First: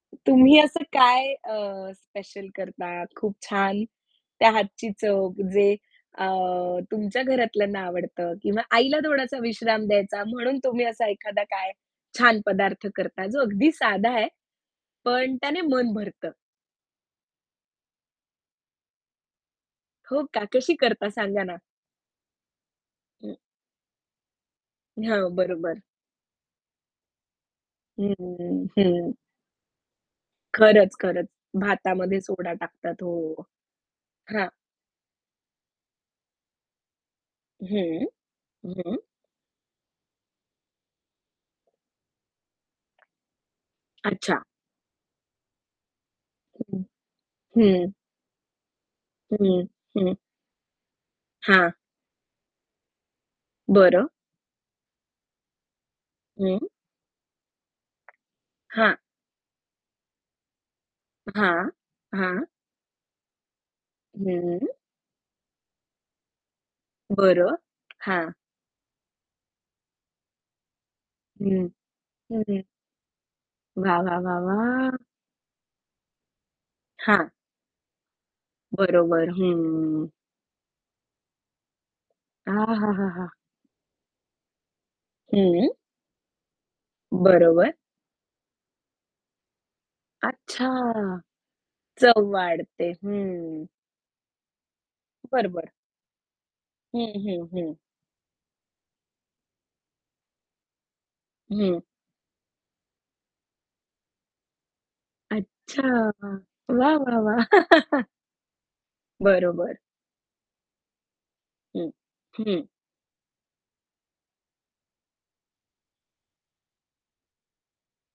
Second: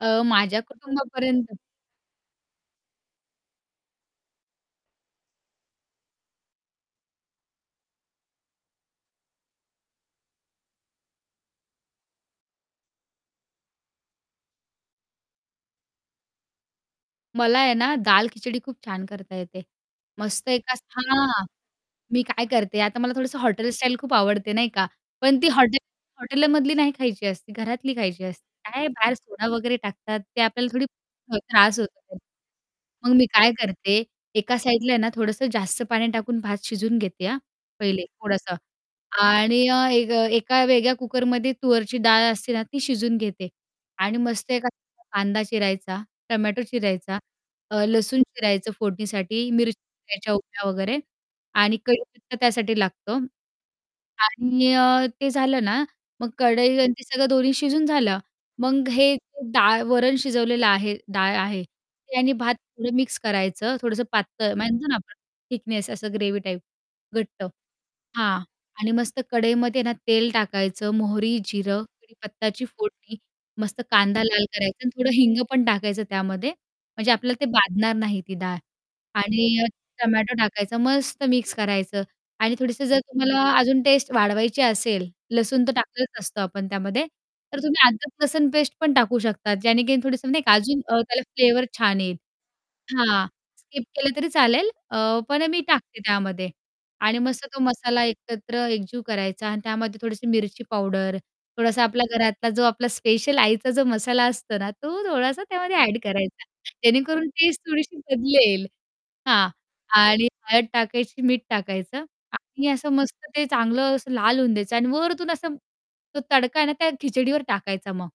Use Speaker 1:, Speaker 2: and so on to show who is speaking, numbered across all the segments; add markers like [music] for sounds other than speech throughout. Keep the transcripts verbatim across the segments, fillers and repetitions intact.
Speaker 1: अ,
Speaker 2: तुम्ही
Speaker 1: माझ्या
Speaker 2: असं काय
Speaker 1: कुटुंबापर्यंत?
Speaker 2: अ, स्पेशल करता खूप छान, त्या हातची चव जे अ, तुमच्या घरातल्यांना आवडतं किंवा आईला थोडासा विश्राम द्यायचा, म्हणून तुम्ही असा एखादा काय छान पदार्थ करता, जो अगदी साधा आहे, पण त्याने मन भरतं?
Speaker 1: मला आहे ना दाल-खिचडी खूप छान करता येते.
Speaker 2: हो का,
Speaker 1: मस्त एका
Speaker 2: कशी करता
Speaker 1: हां,
Speaker 2: सांगा ना?
Speaker 1: मी काय करते, आता मला
Speaker 2: हं.
Speaker 1: थोडंसं हॉटेल स्टाईल खूप आवडते नाही का,
Speaker 2: हां,
Speaker 1: पण ती हॉटेल
Speaker 2: बरोबर.
Speaker 1: हॉटेलमधली नाही खायची असते, घरातली
Speaker 2: हं,
Speaker 1: खायची असते.
Speaker 2: हं,
Speaker 1: ते काय
Speaker 2: हं,
Speaker 1: आहे बाहेर
Speaker 2: हं.
Speaker 1: सोडा वगैरे टाकतात, ते आपल्याला थोडा
Speaker 2: खरंच, खरंच.
Speaker 1: त्रास होतो त्याने.
Speaker 2: भातामध्ये सोडा टाकतात
Speaker 1: मग मी
Speaker 2: हो.
Speaker 1: काय करते,
Speaker 2: हां.
Speaker 1: एका साईडला ना थोडंसं जास्त पाणी टाकून भात शिजवून घेते हां,
Speaker 2: हं,
Speaker 1: पहिले थोडंसं.
Speaker 2: हं.
Speaker 1: आणि अ, एक अ, एका वेगळ्या कुकरमध्ये तूरची डाळ असते ना ती शिजवून घेते आणि
Speaker 2: अच्छा.
Speaker 1: मस्त एखादा कांदा चिरायचा, टोमॅटो
Speaker 2: हं,
Speaker 1: चिरायचा, अ,
Speaker 2: हं.
Speaker 1: लसूण चिरायचं फोडणीसाठी,
Speaker 2: हं,
Speaker 1: मिरची
Speaker 2: हं.
Speaker 1: चिरायच्या उभ्या वगैरे
Speaker 2: हां.
Speaker 1: आणि कढीपत्ता त्यासाठी लागतो
Speaker 2: बरं.
Speaker 1: आणि अ, ते झालं ना, मग
Speaker 2: हं.
Speaker 1: कढई आणि ते सगळं दोन्ही शिजून झालं, मग
Speaker 2: हां.
Speaker 1: हे डाळ, वरण शिजवलेलं आहे, डाळ आहे.
Speaker 2: हां,
Speaker 1: ते आणि
Speaker 2: हां.
Speaker 1: भात थोडं मिक्स करायचं, थोडंसं पातळ
Speaker 2: हं.
Speaker 1: म्हणतो ना आपण, थिकनेस असं ग्रेव्ही टाईप. घट्ट.
Speaker 2: बरं, हां.
Speaker 1: हां आणि मस्त कढईमध्ये ना तेल टाकायचं. मोहरी,
Speaker 2: हं,
Speaker 1: जिरं,
Speaker 2: हं.
Speaker 1: कढीपत्त्याची फोडणी मस्त,
Speaker 2: वाह! वाह!
Speaker 1: कांदा
Speaker 2: वाह!
Speaker 1: लाल करायचा आणि
Speaker 2: वाहा!
Speaker 1: थोडं हिंग पण टाकायचं त्यामध्ये, म्हणजे
Speaker 2: हां.
Speaker 1: आपलं ते बाधणार नाही ती डाळ
Speaker 2: बरोबर.
Speaker 1: आणि अ,
Speaker 2: हम्म.
Speaker 1: टोमॅटो टाकायचा. मस्त मिक्स करायचं आणि थोडीशी जर
Speaker 2: आहाहाहा!
Speaker 1: तुम्हाला अजून टेस्ट वाढवायची असेल, लसूण
Speaker 2: हं.
Speaker 1: तर टाकलेलाच असतो आपण त्यामध्ये, तर
Speaker 2: बरोबर.
Speaker 1: तुम्ही अद्रक-लसूण पेस्ट पण टाकू शकतात, ज्याने की थोडंसं म्हणजे नाही का
Speaker 2: अच्छा!
Speaker 1: अजून अ, त्याला फ्लेवर छान येईल.
Speaker 2: चव वाढते,
Speaker 1: हां,
Speaker 2: हं.
Speaker 1: स्किप केलं तरी चालेल, अ, पण अ,
Speaker 2: बरं,
Speaker 1: मी
Speaker 2: बरं.
Speaker 1: टाकते त्यामध्ये.
Speaker 2: हं,
Speaker 1: आणि मस्त
Speaker 2: हं,
Speaker 1: तो
Speaker 2: हं.
Speaker 1: मसाला एकत्र एकजीव करायचा आणि त्यामध्ये थोडीशी मिरची पावडर,
Speaker 2: हं.
Speaker 1: थोडासा आपल्या घरातला जो आपला स्पेशल आईचा जो मसाला असतो ना, तो थोडासा त्यामध्ये
Speaker 2: अच्छा!
Speaker 1: ॲड करायचा,
Speaker 2: वाह! वाह!
Speaker 1: जेणेकरून
Speaker 2: वाह!
Speaker 1: टेस्ट थोडीशी
Speaker 2: [laughs]
Speaker 1: बदलेल. हां
Speaker 2: बरोबर.
Speaker 1: आणि हळद टाकायची, मीठ
Speaker 2: हं.
Speaker 1: टाकायचं
Speaker 2: हं.
Speaker 1: आणि असं मस्त ते चांगलं असं लाल होऊन द्यायचं आणि वरून असं तो तडका आहे ना त्या खिचडीवर टाकायचा मग.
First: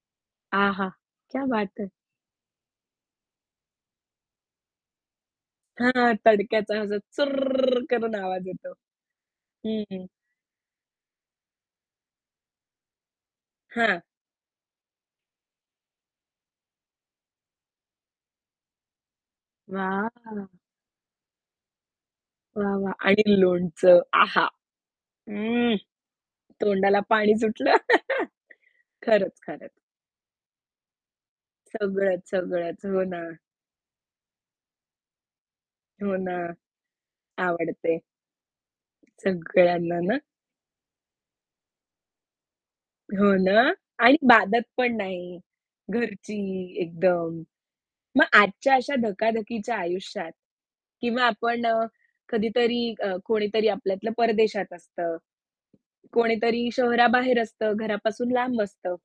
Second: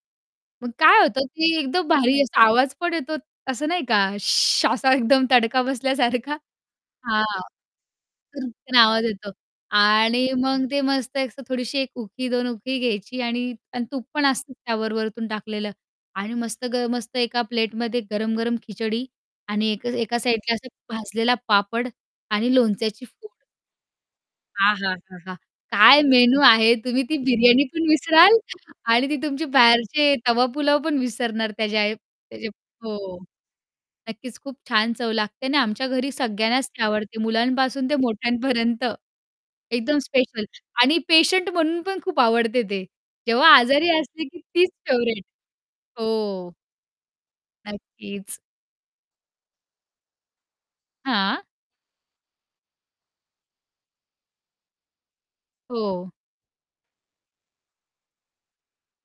Speaker 1: मग
Speaker 2: आहा!
Speaker 1: काय होतं,
Speaker 2: क्या
Speaker 1: की
Speaker 2: बात
Speaker 1: एकदम
Speaker 2: है!
Speaker 1: भारी असा आवाज पण येतो असं नाही का [shushes] असा एकदम तडका
Speaker 2: हां,
Speaker 1: बसल्यासारखा.
Speaker 2: तडक्याचा असा
Speaker 1: हां,
Speaker 2: चर्र्र्र्र्रर्रर करून आवाज येतो.
Speaker 1: चुर्र्कन आवाज येतो
Speaker 2: हं.
Speaker 1: आणि मग ते मस्त एक असं थोडीशी एक उखी, दोन उकळी घ्यायची आणि आणि
Speaker 2: हां.
Speaker 1: तूप पण असतं त्यावर वरून टाकलेलं आणि मस्त ग मस्त एका प्लेटमध्ये गरम-गरम खिचडी आणि एक अ, एका
Speaker 2: वॉव!
Speaker 1: साईडला असा भाजलेला पापड आणि
Speaker 2: वाह! वाह!
Speaker 1: लोणच्याची
Speaker 2: आणि
Speaker 1: फोड.
Speaker 2: लोणचं आहा!
Speaker 1: आहाहाहा!
Speaker 2: हं,
Speaker 1: काय मेनू आहे.
Speaker 2: तोंडाला
Speaker 1: तुम्ही ती
Speaker 2: पाणी
Speaker 1: बिर्याणी
Speaker 2: सुटलं.
Speaker 1: पण
Speaker 2: [laughs]
Speaker 1: विसराल आणि ती
Speaker 2: खरंच,
Speaker 1: तुमची
Speaker 2: खरंच.
Speaker 1: बाहेरचे तवा पुलाव पण विसरणार त्याच्या
Speaker 2: सगळंच,
Speaker 1: त्याचे
Speaker 2: सगळंच. हो
Speaker 1: हो.
Speaker 2: ना.
Speaker 1: नक्कीच खूप छान चव लागते आणि आमच्या घरी
Speaker 2: हो ना.
Speaker 1: सगळ्यांनाच ती आवडते. मुलांपासून ते
Speaker 2: आवडते.
Speaker 1: मोठ्यांपर्यंत! एकदम
Speaker 2: सगळ्यांना ना.
Speaker 1: स्पेशल आणि पेशंट म्हणून पण खूप आवडते ते.
Speaker 2: हो
Speaker 1: जेव्हा
Speaker 2: ना?
Speaker 1: आजारी
Speaker 2: आणि
Speaker 1: असते, की
Speaker 2: बाधत
Speaker 1: तीच
Speaker 2: पण
Speaker 1: फेव्हरेट.
Speaker 2: नाही. घरची
Speaker 1: हो.
Speaker 2: एकदम. मग
Speaker 1: नक्कीच.
Speaker 2: आजच्या अशा धकाधकीच्या आयुष्यात किंवा
Speaker 1: हां.
Speaker 2: आपण अ, कधीतरी अ, कोणीतरी आपल्यातलं परदेशात असतं,
Speaker 1: हो.
Speaker 2: कोणीतरी शहराबाहेर असतं, घरापासून लांब असतं.